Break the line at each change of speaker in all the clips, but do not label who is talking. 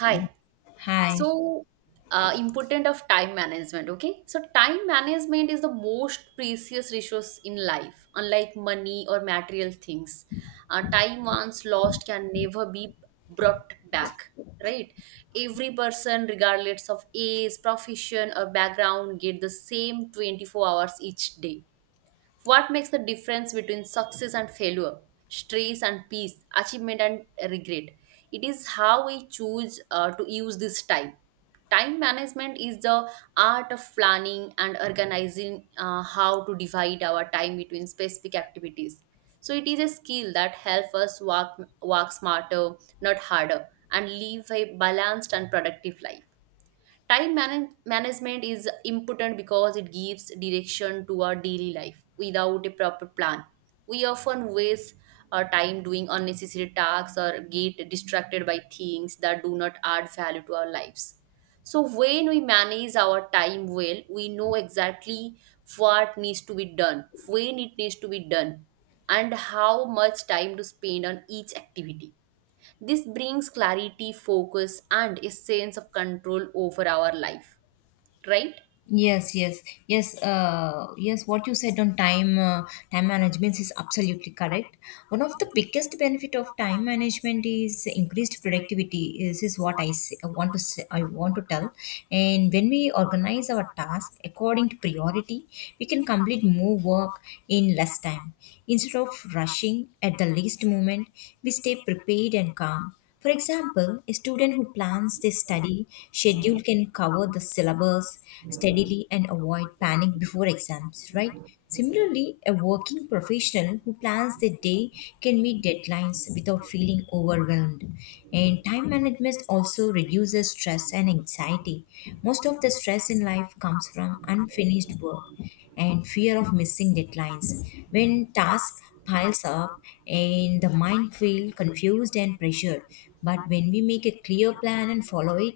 Hi.
Hi.
So, Important of time management. Okay. So, time management is the most precious resource in life, unlike money or material things. Time once lost can never be brought back. Right. Every person, regardless of age, profession, or background, get the same 24 hours each day. What makes the difference between success and failure, stress and peace, achievement and regret? It is how we choose to use this time. Time management is the art of planning and organizing how to divide our time between specific activities. So it is a skill that helps us work smarter, not harder, and live a balanced and productive life. Management is important because it gives direction to our daily life. Without a proper plan, we often waste our time doing unnecessary tasks or get distracted by things that do not add value to our lives. So, when we manage our time well, we know exactly what needs to be done, when it needs to be done, and how much time to spend on each activity. This brings clarity, focus, and a sense of control over our life, right?
Yes, yes, yes. Yes. What you said on time time management is absolutely correct. One of the biggest benefit of time management is increased productivity. This is what I want to say, I want to tell. And when we organize our task according to priority, we can complete more work in less time. Instead of rushing at the least moment, we stay prepared and calm. For example, a student who plans their study schedule can cover the syllabus steadily and avoid panic before exams, right? Similarly, a working professional who plans their day can meet deadlines without feeling overwhelmed. And time management also reduces stress and anxiety. Most of the stress in life comes from unfinished work and fear of missing deadlines. When tasks piles up and the mind feels confused and pressured, but when we make a clear plan and follow it,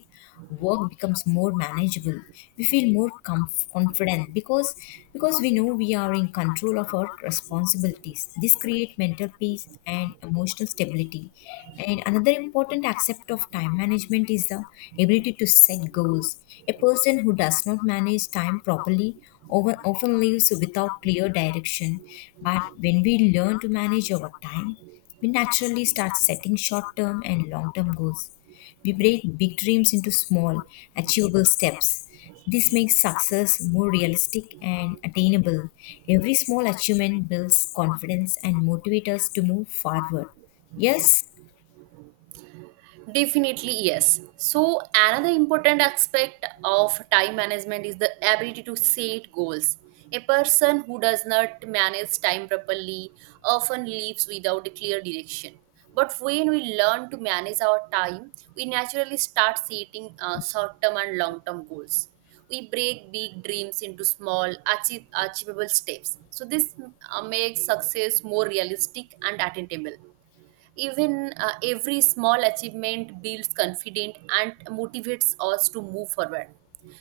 work becomes more manageable. We feel more confident because we know we are in control of our responsibilities. This creates mental peace and emotional stability. And another important aspect of time management is the ability to set goals. A person who does not manage time properly often lives without clear direction. But when we learn to manage our time, we naturally start setting short term and long term goals. We break big dreams into small, achievable steps. This makes success more realistic and attainable. Every small achievement builds confidence and motivates us to move forward. Yes.
Definitely, yes. So, another important aspect of time management is the ability to set goals. A person who does not manage time properly often lives without a clear direction. But when we learn to manage our time, we naturally start setting short term and long term goals. We break big dreams into achievable steps. So, this makes success more realistic and attainable. Even every small achievement builds confidence and motivates us to move forward.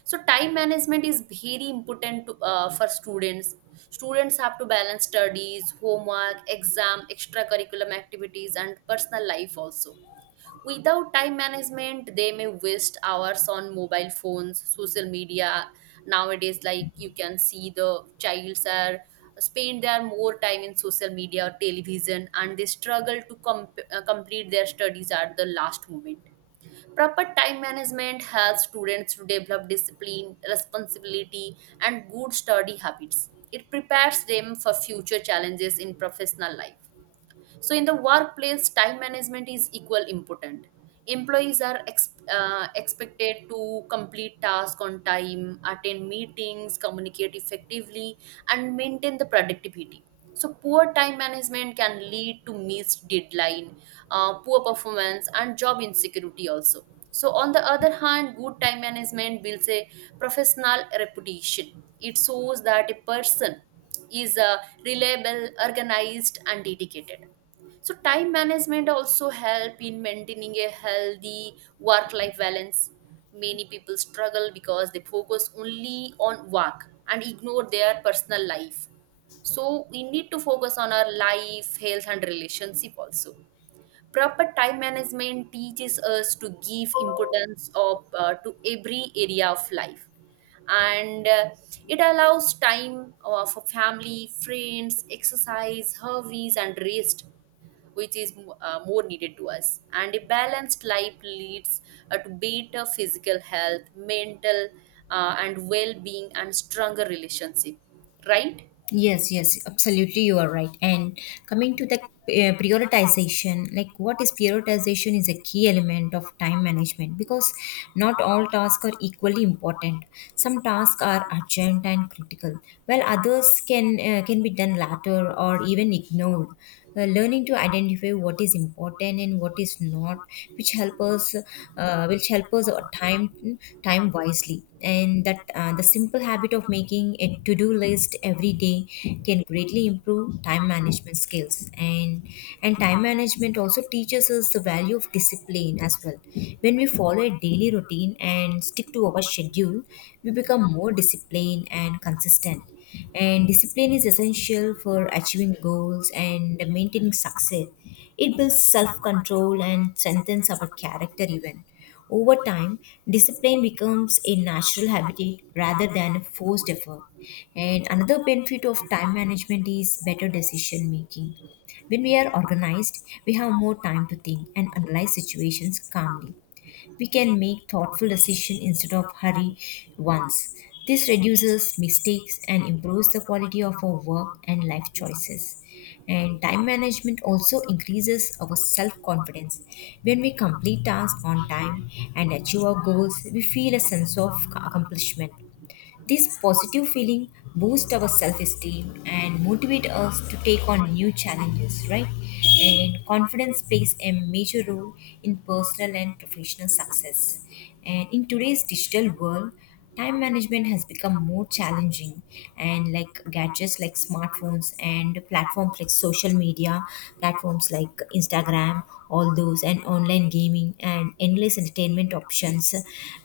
So time management is very important for students have to balance studies, homework, exam, extracurriculum activities, and personal life also. Without time management, they may waste hours on mobile phones, social media. Nowadays, like you can see the childs are spend their more time in social media or television, and they struggle to complete their studies at the last moment. Proper time management helps students to develop discipline, responsibility, and good study habits. It prepares them for future challenges in professional life. So, in the workplace, time management is equal important. Employees are expected to complete tasks on time, attend meetings, communicate effectively, and maintain the productivity. So, poor time management can lead to missed deadline, poor performance, and job insecurity also. So, on the other hand, good time management builds a professional reputation. It shows that a person is reliable, organized, and dedicated. So time management also help in maintaining a healthy work life balance. Many people struggle because they focus only on work and ignore their personal life, so we need to focus on our life, health, and relationship also. Proper time management teaches us to give importance of to every area of life, and it allows time for family, friends, exercise, hobbies, and rest, which is more needed to us. And a balanced life leads to better physical health, mental and well being, and stronger relationship. Right?
Yes, yes, absolutely, you are right. And coming to the prioritization, like what is prioritization is a key element of time management because not all tasks are equally important. Some tasks are urgent and critical, while others can be done later or even ignored. Learning to identify what is important and what is not, which help us time time wisely. And that the simple habit of making a to-do list every day can greatly improve time management skills. And time management also teaches us the value of discipline as well. When we follow a daily routine and stick to our schedule, we become more disciplined and consistent, and discipline is essential for achieving goals and maintaining success. It builds self control and strengthens our character, even. Over time, discipline becomes a natural habit rather than a forced effort. And another benefit of time management is better decision making. When we are organized, we have more time to think and analyze situations calmly. We can make thoughtful decisions instead of hurry ones. This reduces mistakes and improves the quality of our work and life choices. And time management also increases our self confidence. When we complete tasks on time and achieve our goals, we feel a sense of accomplishment. This positive feeling boosts our self esteem and motivate us to take on new challenges, right? And confidence plays a major role in personal and professional success. And in today's digital world, time management has become more challenging, and like gadgets like smartphones and platforms like social media, platforms like Instagram, all those, and online gaming and endless entertainment options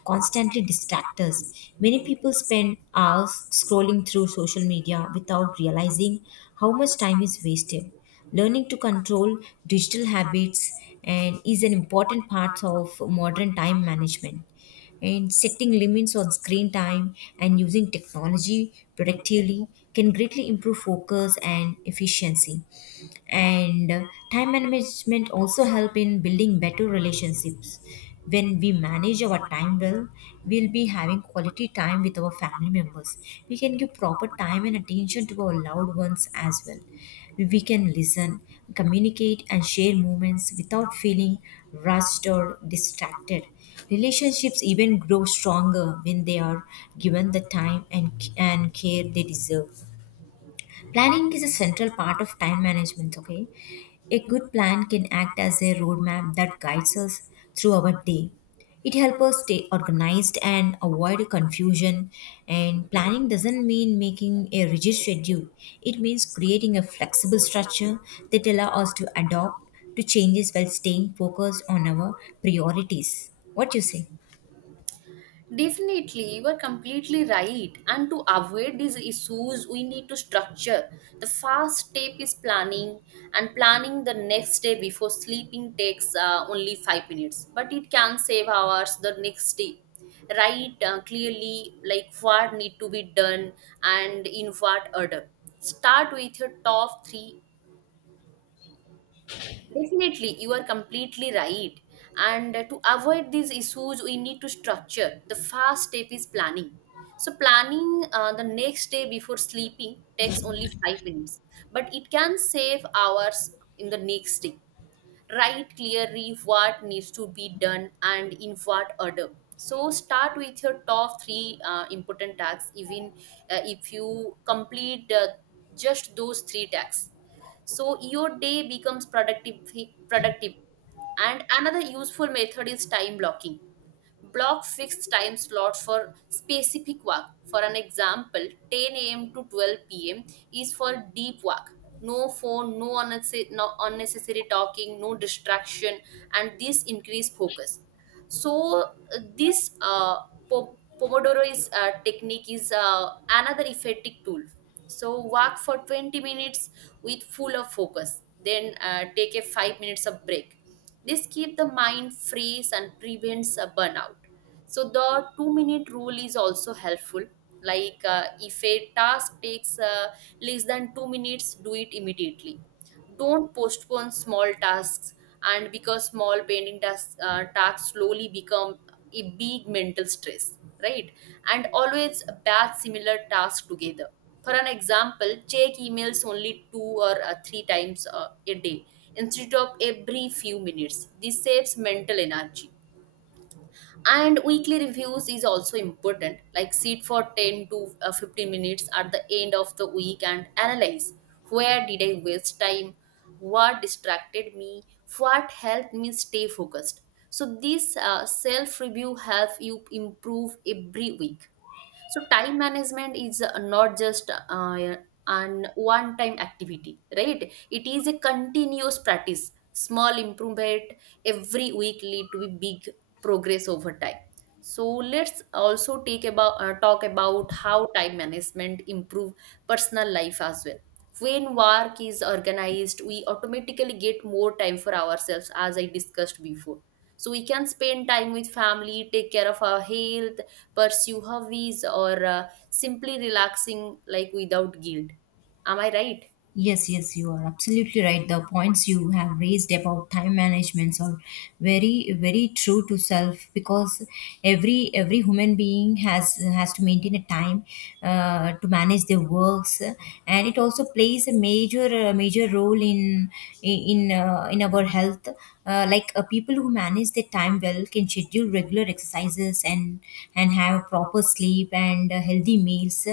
constantly distract us. Many people spend hours scrolling through social media without realizing how much time is wasted. Learning to control digital habits and is an important part of modern time management, and setting limits on screen time and using technology productively can greatly improve focus and efficiency. And Time management also help in building better relationships. When we manage our time well, we'll be having quality time with our family members. We can give proper time and attention to our loved ones as well. We can listen, communicate, and share moments without feeling rushed or distracted. Relationships even grow stronger when they are given the time and care they deserve. Planning is a central part of time management, okay? A good plan can act as a roadmap that guides us through our day. It helps us stay organized and avoid confusion. And planning doesn't mean making a rigid schedule, it means creating a flexible structure that allows us to adapt to changes while staying focused on our priorities. What you say?
Definitely, you are completely right. And to avoid these issues, we need to structure. The first step is planning, and planning the next day before sleeping takes only 5 minutes, but it can save hours the next day. Write clearly like what need to be done and in what order. Start with your top three Definitely, you are completely right. And to avoid these issues, we need to structure. The first step is planning. So, planning the next day before sleeping takes only 5 minutes, but it can save hours in the next day. Write clearly what needs to be done and in what order. So start with your top three important tasks. Even if you complete just those three tasks, so your day becomes productive. And another useful method is time blocking. Block fixed time slots for specific work. For an example, 10 a.m. to 12 p.m. is for deep work, no phone, no unnecessary talking, no distraction. And this increase focus. so uh, this uh, po- Pomodoro is technique is another effective tool. So work for 20 minutes with full of focus, then take a 5 minutes of break. This keeps the mind fresh and prevents a burnout. So the 2 minute rule is also helpful. Like if a task takes less than 2 minutes, do it immediately. Don't postpone small tasks, and because tasks slowly become a big mental stress, right? And always batch similar tasks together. For an example, check emails only two or three times a day instead of every few minutes. This saves mental energy. And weekly reviews is also important, like sit for 10 to uh, 15 minutes at the end of the week and analyze where did I waste time, what distracted me, what helped me stay focused. So, this self review helps you improve every week. So time management is not just an one-time activity, right? It is a continuous practice. Small improvement every week lead to a big progress over time. So let's also take about talk about how time management improve personal life as well. When work is organized, we automatically get more time for ourselves, as I discussed before. So we can spend time with family, take care of our health, pursue hobbies, or simply relaxing like without guilt. Am I right?
Yes, yes, you are absolutely right. The points you have raised about time managements are very, very true to self because every human being has to maintain a time to manage their works, and it also plays a major role in our health. Like people who manage their time well can schedule regular exercises and have proper sleep and healthy meals,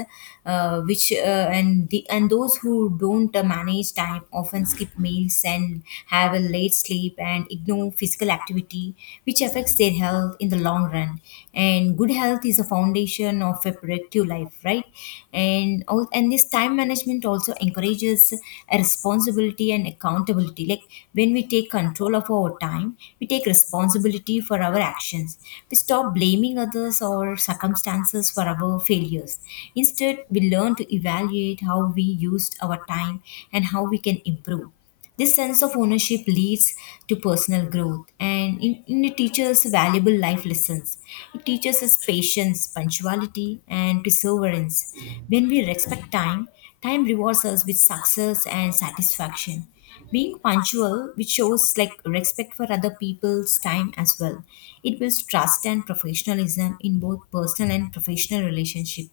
which and the and those who don't manage time often skip meals and have a late sleep and ignore physical activity, which affects their health in the long run. And good health is a foundation of a productive life, right? And all and this time management also encourages a responsibility and accountability. Like when we take control of our time, we take responsibility for our actions. We stop blaming others or circumstances for our failures. Instead, we learn to evaluate how we used our time and how we can improve. This sense of ownership leads to personal growth, and it teaches valuable life lessons. It teaches us patience, punctuality, and perseverance. When we respect time, time rewards us with success and satisfaction. Being punctual, which shows like respect for other people's time as well. It builds trust and professionalism in both personal and professional relationship.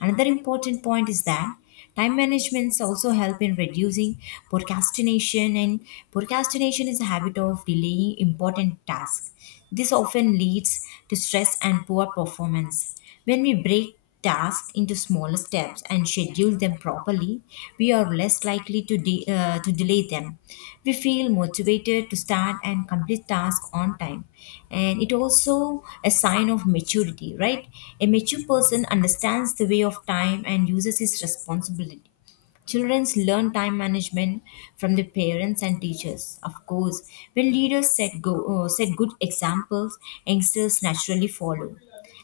Another important point is that time managements also help in reducing procrastination, and procrastination is a habit of delaying important tasks. This often leads to stress and poor performance. When we break tasks into smaller steps and schedule them properly, we are less likely to delay them. We feel motivated to start and complete tasks on time. And it also a sign of maturity, right? A mature person understands the way of time and uses his responsibility. Children learn time management from their parents and teachers. Of course, when leaders set good examples, youngsters naturally follow,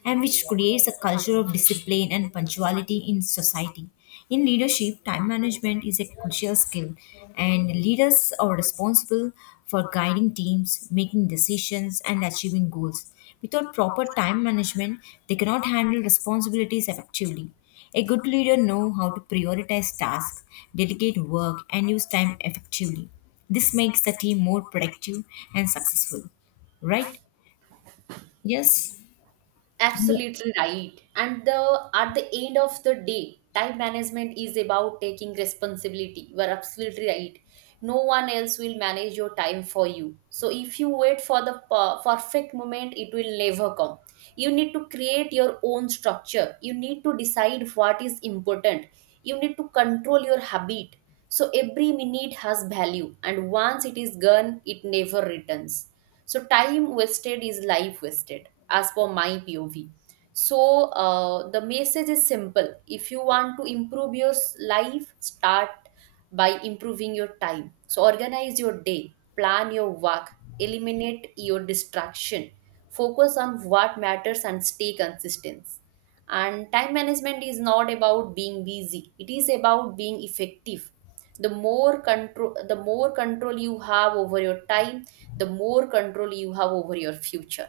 and which creates a culture of discipline and punctuality in society. In leadership, time management is a crucial skill, and leaders are responsible for guiding teams, making decisions, and achieving goals. Without proper time management, they cannot handle responsibilities effectively. A good leader knows how to prioritize tasks, delegate work, and use time effectively. This makes the team more productive and successful, right? Yes. Yeah.
Absolutely right. And the at the end of the day, time management is about taking responsibility. You are absolutely right. No one else will manage your time for you. So if you wait for the perfect moment, it will never come. You need to create your own structure. You need to decide what is important. You need to control your habit. So every minute has value, and once it is gone, it never returns. So time wasted is life wasted, as per my POV. So the message is simple. If you want to improve your life, start by improving your time. So organize your day, plan your work, eliminate your distraction, focus on what matters, and stay consistent. And time management is not about being busy, it is about being effective. The more control you have over your time, the more control you have over your future,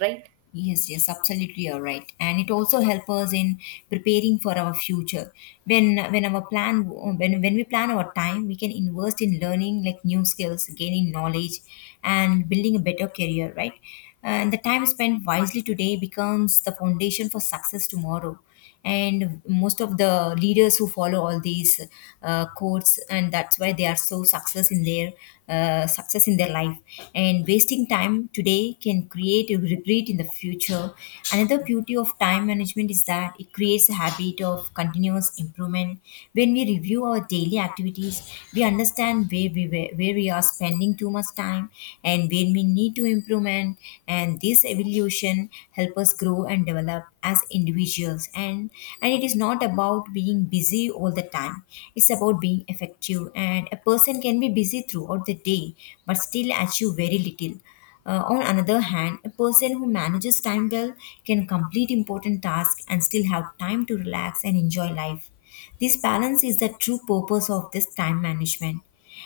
right?
Yes, yes, absolutely, you're right. And it also helps us in preparing for our future. When we plan our time, we can invest in learning like new skills, gaining knowledge, and building a better career, right? And the time spent wisely today becomes the foundation for success tomorrow. And most of the leaders who follow all these codes, and that's why they are so success in their life. And wasting time today can create a regret in the future. Another beauty of time management is that it creates a habit of continuous improvement. When we review our daily activities, we understand where we are spending too much time and where we need to improvement evolution. And this evolution help us grow and develop as individuals. And it is not about being busy all the time, it's about being effective. And a person can be busy throughout the day but still achieve very little. On another hand, a person who manages time well can complete important tasks and still have time to relax and enjoy life. This balance is the true purpose of this time management.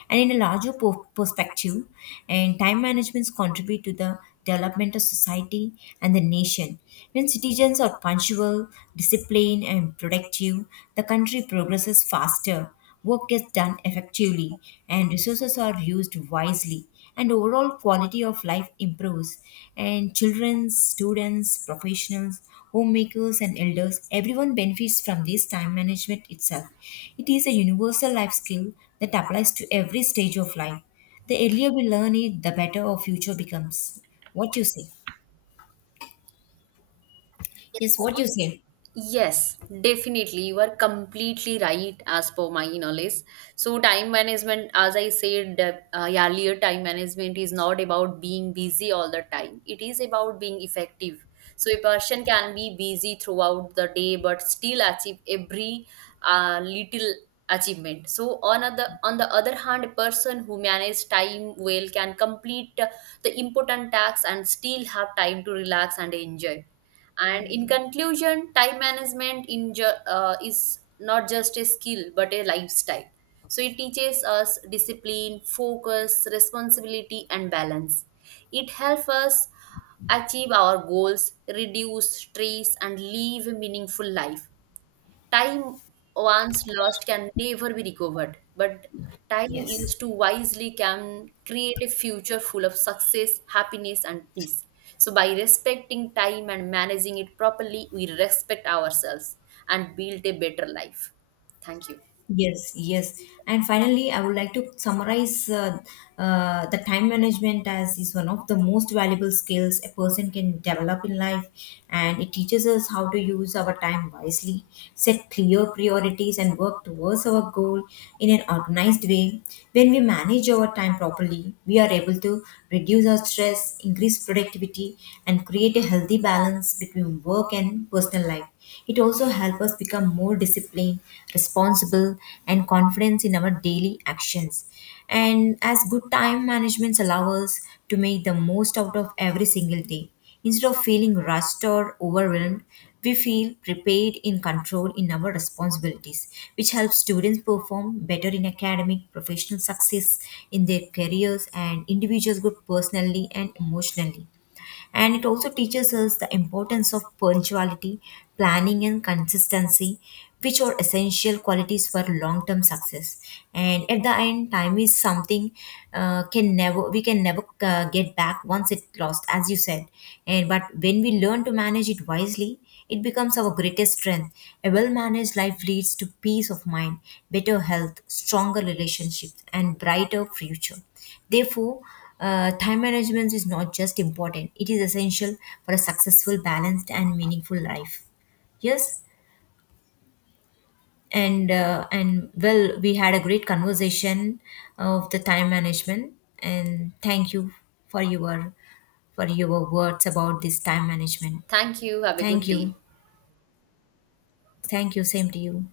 And in a larger perspective, and time managements contribute to the development of society and the nation. When citizens are punctual, disciplined, and productive, the country progresses faster, work gets done effectively, and resources are used wisely, and overall quality of life improves. And children, students, professionals, homemakers, and elders, everyone benefits from this time management itself. It is a universal life skill that applies to every stage of life. The earlier we learn it, the better our future becomes. What you say? Yes, what you say?
Yes, definitely. You are completely right as per my knowledge. So, time management, as I said earlier, time management is not about being busy all the time, it is about being effective. So, a person can be busy throughout the day but still achieve every little achievement. So on the other hand, a person who manage time well can complete the important tasks and still have time to relax and enjoy. And in conclusion, time management is not just a skill but a lifestyle. So it teaches us discipline, focus, responsibility, and balance. It helps us achieve our goals, reduce stress, and live a meaningful life. Time once lost can never be recovered, but time
Yes.
used to wisely can create a future full of success, happiness, and peace. So, by respecting time and managing it properly, we respect ourselves and build a better life. Thank you.
Yes, yes. And finally, I would like to summarize the time management as is one of the most valuable skills a person can develop in life, and it teaches us how to use our time wisely, set clear priorities, and work towards our goal in an organized way. When we manage our time properly, we are able to reduce our stress, increase productivity, and create a healthy balance between work and personal life. It also helps us become more disciplined, responsible, and confident in our daily actions. And as good time management allows us to make the most out of every single day. Instead of feeling rushed or overwhelmed, we feel prepared in control in our responsibilities, which helps students perform better in academic, professional success in their careers, and individuals grow personally and emotionally. And it also teaches us the importance of punctuality, planning, and consistency, which are essential qualities for long-term success. And at the end, time is something can never we can never get back once it lost, as you said. And but when we learn to manage it wisely, it becomes our greatest strength. A well managed life leads to peace of mind, better health, stronger relationships, and brighter future. Therefore, time management is not just important, it is essential for a successful, balanced, and meaningful life. Yes. And well, we had a great conversation of the time management, and thank you for your for your words about this time management.
Thank you. Have a
Thank
good day.
you, thank you. Same to you.